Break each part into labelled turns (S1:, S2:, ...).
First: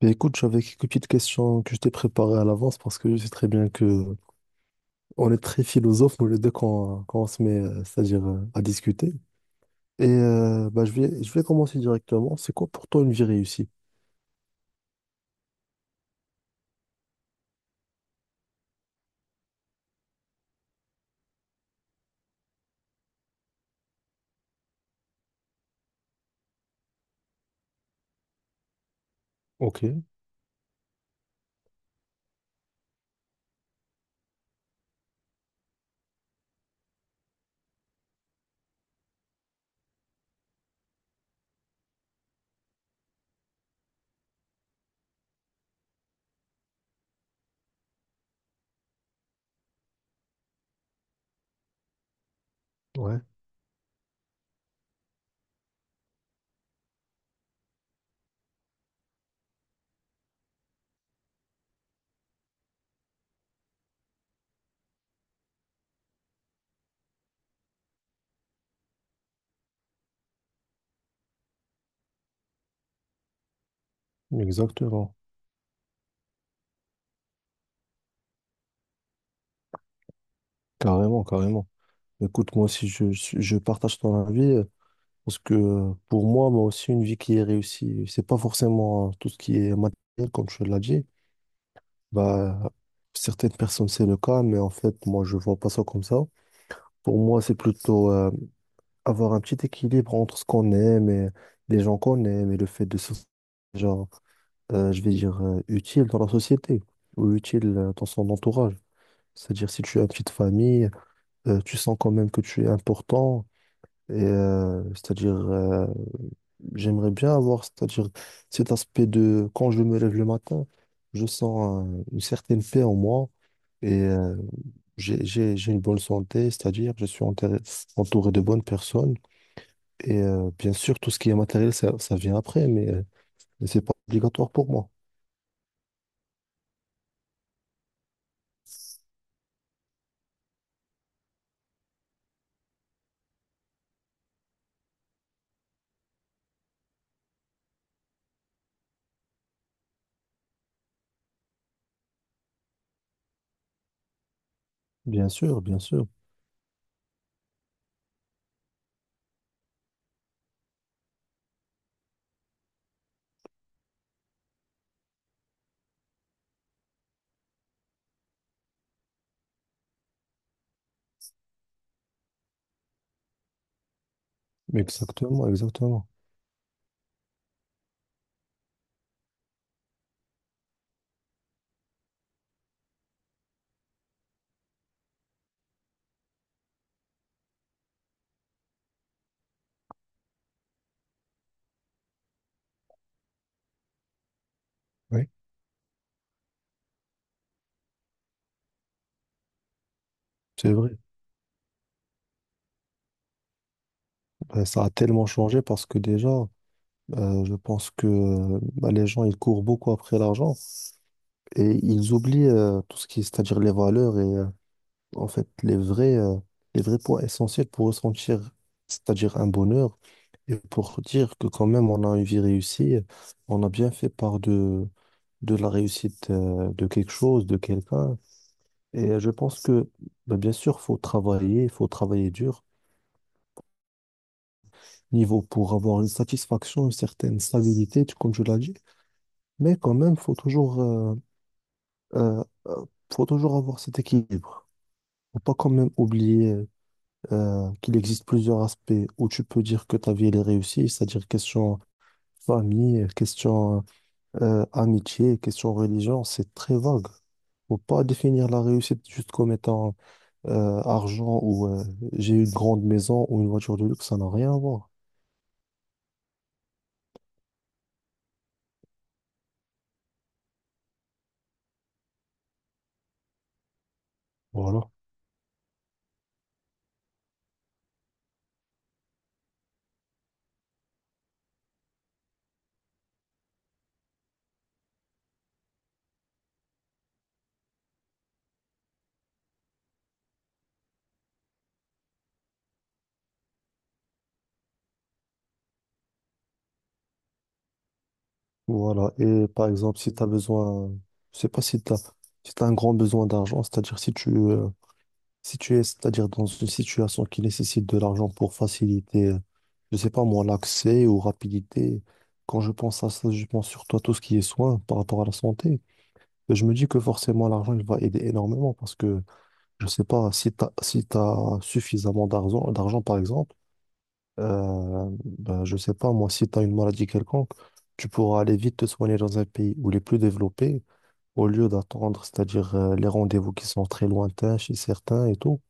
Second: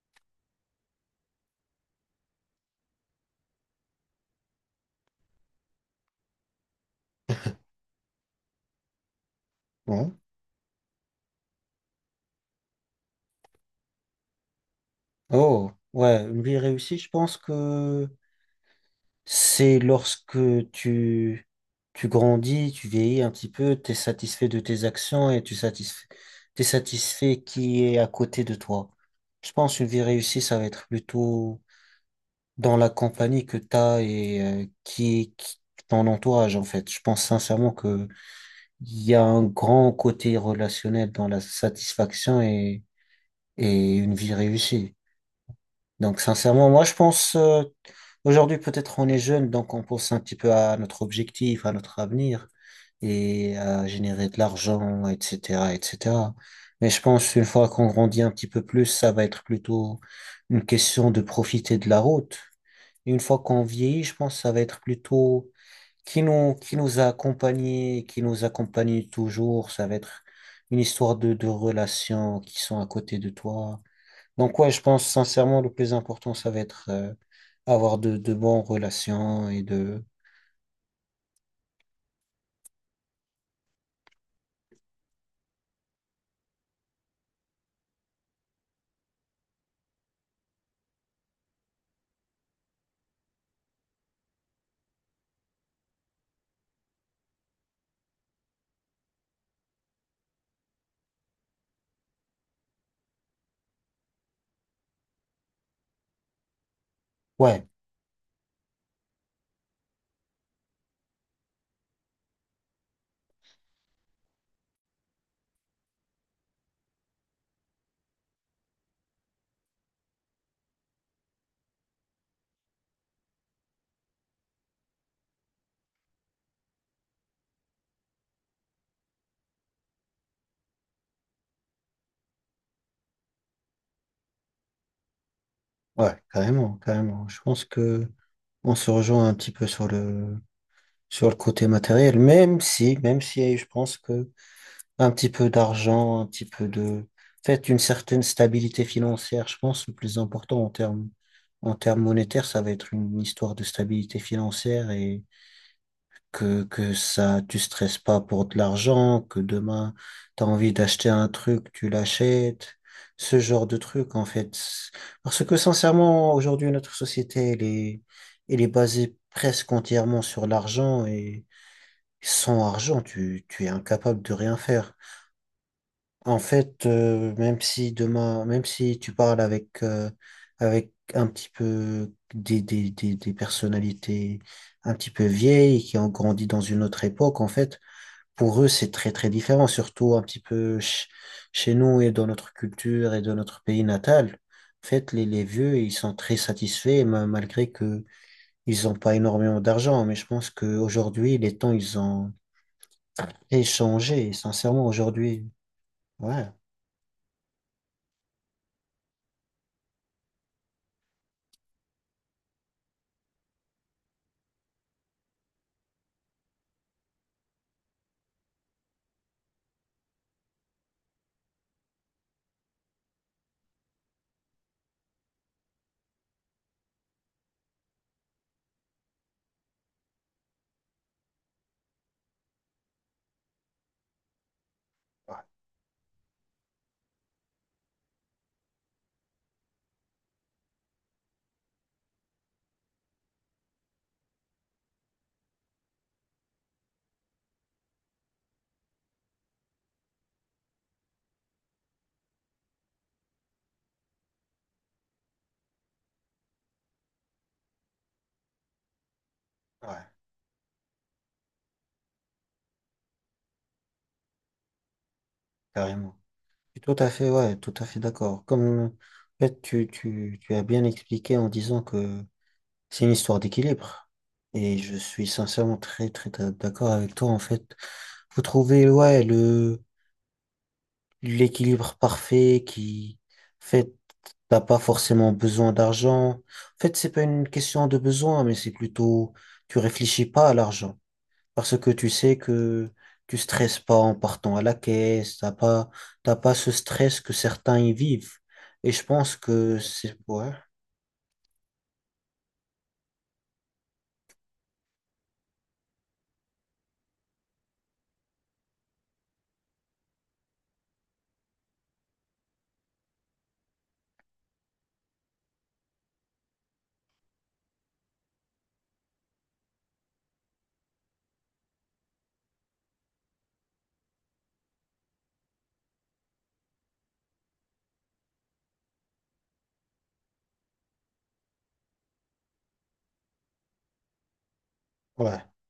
S1: Mais écoute, j'avais quelques petites questions que je t'ai préparées à l'avance parce que je sais très bien que on est très philosophes, nous les deux, quand on se met, c'est-à-dire à discuter. Et
S2: Ouais.
S1: bah, je vais commencer directement. C'est quoi pour toi une vie réussie?
S2: Oh, ouais, une vie réussie, je pense que c'est lorsque tu, tu grandis, tu vieillis un petit peu, tu es satisfait de tes actions et t'es satisfait qui est à côté de toi. Je pense
S1: Ok,
S2: une vie réussie, ça va être plutôt dans la compagnie que tu as et qui ton entourage, en fait. Je pense sincèrement que il y a un grand côté relationnel dans la satisfaction et une vie réussie. Donc, sincèrement, moi, je pense, aujourd'hui, peut-être on est jeune, donc on pense un petit peu à notre objectif, à notre avenir
S1: ouais,
S2: et à générer de l'argent, etc., etc. Mais je pense, une fois qu'on grandit un petit peu plus, ça va être plutôt une question de profiter de la route. Et une fois qu'on vieillit, je pense, ça va être plutôt qui nous a accompagnés, qui nous accompagne toujours. Ça va être une histoire de relations qui sont à côté de toi donc, ouais, je pense
S1: exactement.
S2: sincèrement le plus important, ça va être avoir de bonnes relations et de...
S1: Carrément, carrément. Écoute, moi aussi, je partage ton avis parce que pour moi, moi aussi, une vie qui est réussie, c'est pas forcément tout ce qui est matériel, comme tu l'as dit. Bah, certaines personnes, c'est le cas, mais en fait, moi, je vois pas ça comme ça. Pour moi, c'est plutôt avoir un petit équilibre entre ce qu'on aime et les gens qu'on aime et le fait de se sentir, genre, je vais dire, utile dans la société ou
S2: Ouais,
S1: utile dans son entourage. C'est-à-dire, si tu as une petite famille, tu sens quand même que tu es important. Et j'aimerais bien avoir, c'est-à-dire cet aspect de quand je me lève le matin, je sens une certaine paix en moi et j'ai une bonne santé, c'est-à-dire entouré de bonnes personnes et bien sûr tout ce qui est matériel, ça vient après, mais mais c'est pas obligatoire pour moi.
S2: ouais, carrément, carrément. Je pense que on se rejoint un petit peu sur sur le côté matériel, même si je pense que un petit peu d'argent, un petit peu de... En fait, une certaine stabilité financière, je pense, le plus important en en termes monétaires, ça va être une histoire de stabilité financière et
S1: Bien sûr, bien sûr.
S2: que ça, tu stresses pas pour de l'argent, que demain, tu as envie d'acheter un truc, tu l'achètes, ce genre de truc, en fait. Parce que sincèrement, aujourd'hui, notre société, elle est basée presque entièrement sur l'argent et sans argent, tu es incapable de rien faire.
S1: Exactement, exactement.
S2: En fait, même si demain, même si tu parles avec, avec un petit peu des personnalités un petit peu vieilles qui ont grandi dans une autre époque, en fait, pour eux, c'est très très différent, surtout un petit peu chez nous et dans notre culture et dans notre pays natal. En fait,
S1: Oui,
S2: les vieux, ils sont très satisfaits, malgré que ils n'ont pas énormément d'argent. Mais je pense
S1: c'est vrai.
S2: qu'aujourd'hui, les temps, ils ont échangé.
S1: Ben, ça
S2: Sincèrement,
S1: a tellement
S2: aujourd'hui,
S1: changé parce que déjà,
S2: ouais,
S1: je pense que ben, les gens, ils courent beaucoup après l'argent. Et ils oublient tout ce qui est, c'est-à-dire les valeurs et en fait les vrais points essentiels pour ressentir, c'est-à-dire un bonheur et pour dire que quand même on a une vie réussie, on a bien fait part de la réussite de quelque chose, de quelqu'un. Et je pense que bah, bien sûr, il faut travailler dur, niveau pour avoir une satisfaction, une certaine stabilité, comme je l'ai dit, mais quand même, euh, euh, faut toujours avoir cet équilibre. Faut pas quand même oublier qu'il existe plusieurs aspects où tu peux dire que ta vie elle est réussie, c'est-à-dire question famille, question amitié, question religion, c'est très vague. Faut pas définir la réussite juste comme étant
S2: ouais,
S1: argent ou j'ai une grande maison ou une voiture de luxe, ça n'a rien à voir.
S2: carrément. Je suis tout à fait, ouais, tout à fait d'accord. Comme en fait, tu as bien expliqué en disant que c'est une histoire d'équilibre. Et
S1: Voilà.
S2: je suis sincèrement très, très d'accord avec toi, en fait. Faut trouver, ouais, l'équilibre parfait qui, en fait, t'as pas forcément besoin d'argent. En fait, c'est pas une question de besoin, mais c'est plutôt, tu réfléchis pas à l'argent. Parce que tu sais que tu stresses pas en partant à la caisse, t'as pas ce stress que certains y vivent. Et je
S1: Voilà.
S2: pense
S1: Et par
S2: que
S1: exemple, si
S2: c'est,
S1: tu as
S2: ouais,
S1: besoin, je sais pas si tu as, si t'as un grand besoin d'argent, c'est-à-dire si tu es, c'est-à-dire dans une situation qui nécessite de l'argent pour faciliter je sais pas moi, l'accès ou rapidité. Quand je pense à ça, je pense surtout à tout ce qui est soin par rapport à la santé. Et je me dis que forcément, l'argent, il va aider énormément parce que, je sais pas, si t'as suffisamment d'argent, par exemple, euh, ben, je sais pas moi, si t'as une maladie quelconque, tu pourras aller vite te soigner dans un pays où il est plus développé au lieu d'attendre, c'est-à-dire les rendez-vous qui sont très lointains chez certains et
S2: ouais.
S1: tout.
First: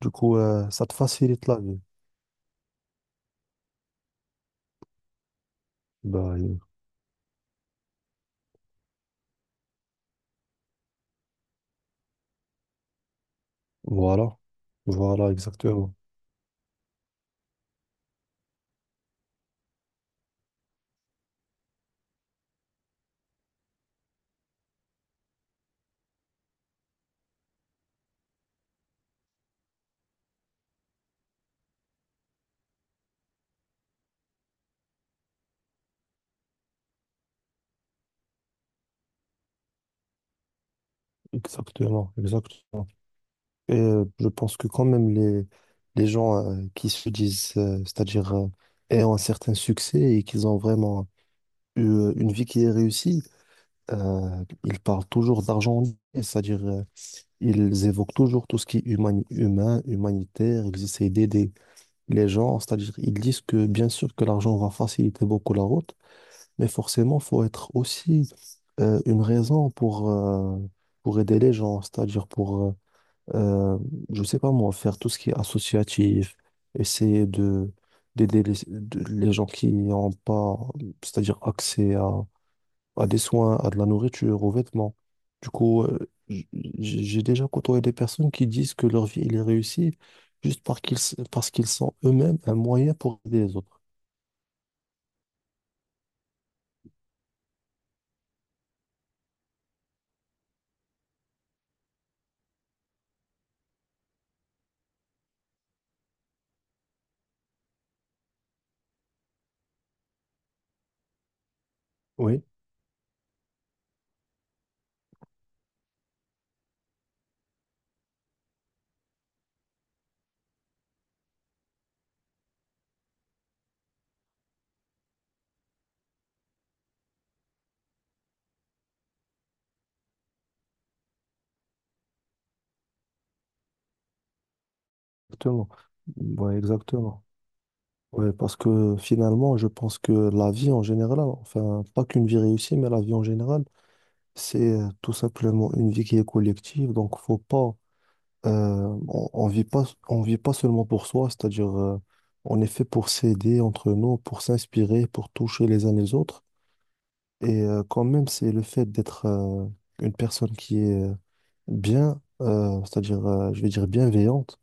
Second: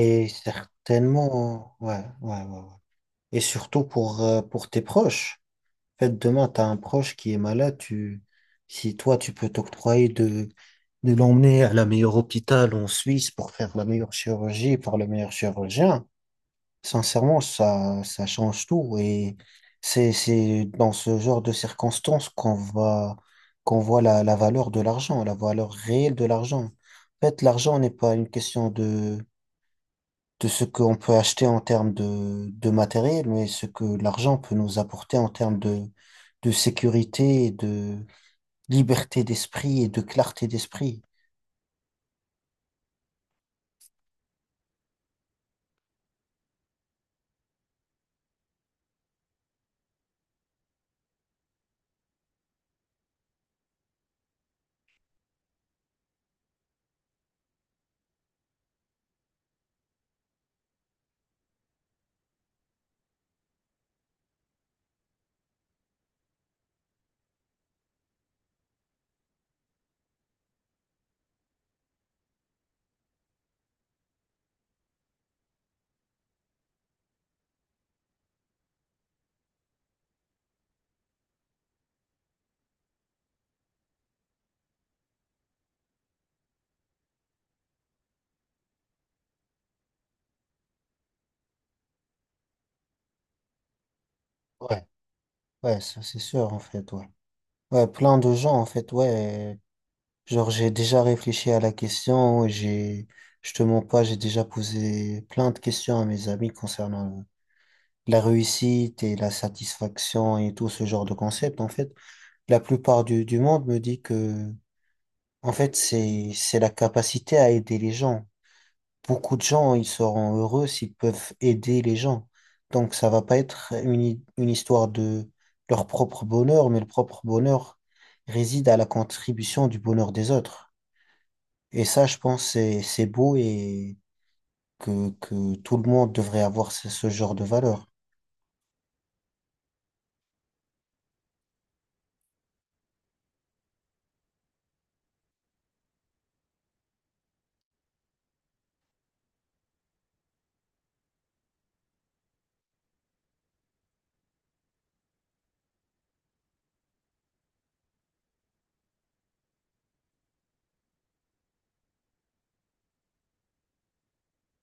S1: Du coup, ça te facilite la
S2: certainement,
S1: vie.
S2: ouais, ouais, ouais. Ouais. Et surtout pour tes proches. En fait, demain, tu
S1: Ben,
S2: as un proche qui est malade, tu, si toi, tu peux t'octroyer de l'emmener à la meilleure hôpital en Suisse pour faire la meilleure
S1: voilà.
S2: chirurgie par le
S1: Voilà,
S2: meilleur
S1: exactement.
S2: chirurgien, sincèrement, ça change tout. Et c'est dans ce genre de circonstances qu'on va, qu'on voit la valeur de l'argent, la valeur réelle de l'argent. En fait, l'argent n'est pas une question de ce qu'on peut acheter en termes de matériel, mais ce que l'argent peut nous apporter en termes de sécurité et de liberté d'esprit et de clarté d'esprit.
S1: Exactement, exactement. Et je pense que quand même les gens qui se disent, c'est-à-dire ayant un certain succès et qu'ils ont vraiment eu une vie qui est réussie, ils parlent toujours d'argent, et c'est-à-dire ils évoquent toujours tout ce qui est humain, humanitaire, ils essayent d'aider les gens, c'est-à-dire ils disent que bien sûr que l'argent va faciliter beaucoup la route, mais forcément, faut être aussi une raison pour aider les gens, euh, je sais pas moi, faire tout ce qui est associatif, essayer de d'aider les gens qui n'ont pas, c'est-à-dire accès à des soins, à de la nourriture, aux vêtements. Du coup, j'ai déjà côtoyé des personnes qui disent que leur vie, elle est réussie juste parce parce qu'ils sont eux-mêmes un moyen pour aider les autres.
S2: Ouais, ouais, ça c'est sûr en fait, ouais. Ouais, plein de gens en fait, ouais. Genre j'ai déjà réfléchi à la question, je te mens pas, j'ai déjà posé plein de questions à mes amis concernant la réussite et la satisfaction et tout ce genre de concept en fait.
S1: Oui,
S2: La plupart du monde me dit que En fait, c'est la capacité à aider les gens. Beaucoup de gens, ils seront heureux s'ils peuvent aider les gens. Donc, ça va pas être une histoire de leur propre bonheur, mais le propre bonheur réside à la contribution du bonheur des autres. Et ça, je pense, c'est beau et que
S1: exactement.
S2: tout le monde devrait
S1: Ouais,
S2: avoir ce
S1: exactement.
S2: genre de valeur.
S1: Ouais, parce que finalement, je pense que la vie en général, enfin, pas qu'une vie réussie, mais la vie en général, c'est tout simplement une vie qui est collective, donc faut pas, on vit pas seulement pour soi, c'est-à-dire on est fait pour s'aider entre nous, pour s'inspirer, pour toucher les uns les autres. Et quand même, c'est le fait d'être une personne qui est je vais dire bienveillante.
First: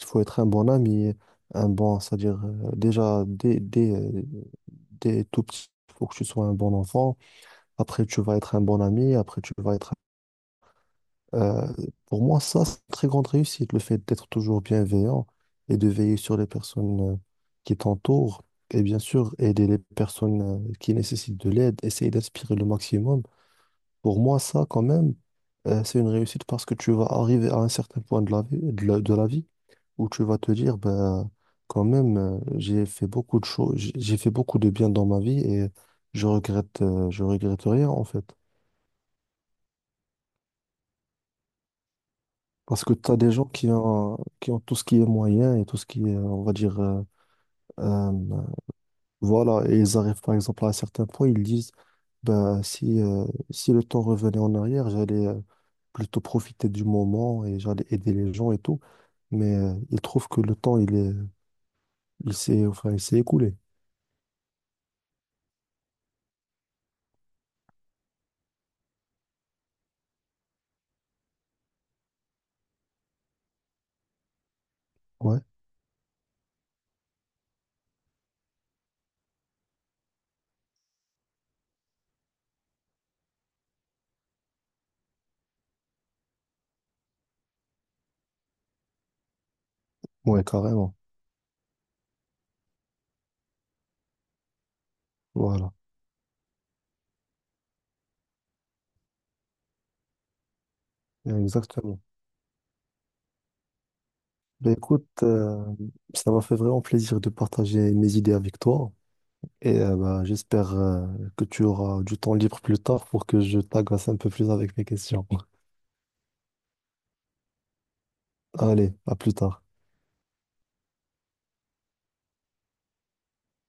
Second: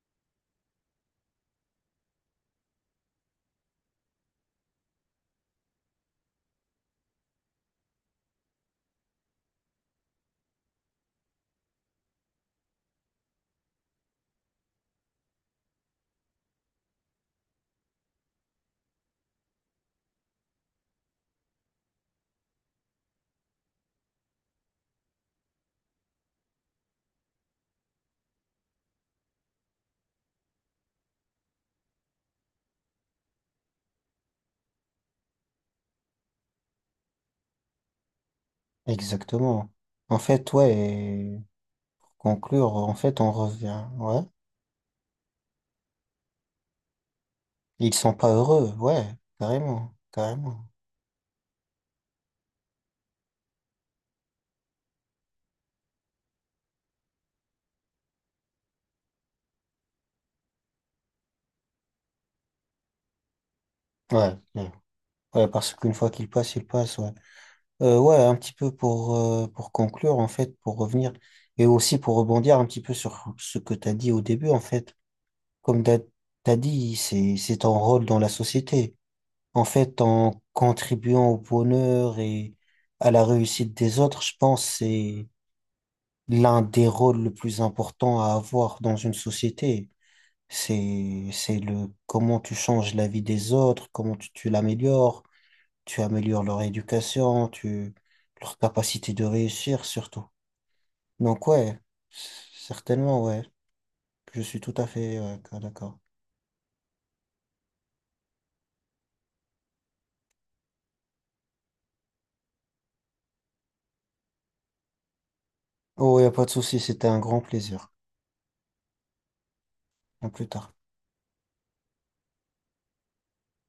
S1: Il faut être un bon ami, un bon, c'est-à-dire déjà dès tout petit, il faut que tu sois un bon enfant. Après, tu vas être un bon ami. Après, tu vas être Euh, pour moi, ça, c'est une très grande réussite, le fait d'être toujours bienveillant et de veiller sur les personnes qui t'entourent et bien sûr aider les personnes qui nécessitent de l'aide, essayer d'inspirer le maximum. Pour moi, ça, quand même, c'est une réussite parce que tu vas arriver à un certain point de la vie, de la vie où tu vas te dire, ben, quand même, j'ai fait beaucoup de choses, j'ai fait beaucoup de bien dans ma vie et je regrette rien en fait.
S2: Exactement. En fait, ouais, et pour conclure,
S1: Parce que
S2: en
S1: tu as
S2: fait, on
S1: des gens
S2: revient, ouais.
S1: qui ont tout ce qui est moyen et tout ce qui est, on va dire,
S2: Ils
S1: euh,
S2: sont pas heureux, ouais,
S1: voilà, et
S2: carrément,
S1: ils arrivent par exemple
S2: carrément.
S1: à un certain point, ils disent, ben, si le temps revenait en arrière, j'allais plutôt profiter du moment et j'allais aider les gens et tout. Mais ils trouvent que le temps, il est, il s'est, enfin, il s'est écoulé.
S2: Ouais. Ouais. Ouais, parce qu'une fois qu'il passe, il passe, ouais. Ouais, un petit peu pour conclure, en fait, pour revenir, et aussi pour rebondir un petit peu sur ce que tu as dit au début, en fait.
S1: Ouais,
S2: Comme tu as dit, c'est ton rôle dans la société. En fait, en contribuant au bonheur et à la réussite des autres, je pense que c'est l'un des rôles le plus important à avoir dans une société.
S1: ouais, carrément.
S2: C'est le comment tu changes la vie des autres, comment tu l'améliores
S1: Voilà,
S2: tu améliores leur éducation, tu, leur capacité de réussir surtout. Donc ouais,
S1: exactement.
S2: c- certainement ouais, je suis
S1: Ben,
S2: tout à
S1: écoute,
S2: fait ouais, d'accord.
S1: ça m'a fait vraiment plaisir de partager mes idées avec toi. Et bah, j'espère que tu auras du temps libre plus tard pour que je t'agace un peu plus avec mes questions.
S2: Oh, y a pas de souci, c'était un grand plaisir.
S1: Allez, à plus tard.
S2: À plus tard.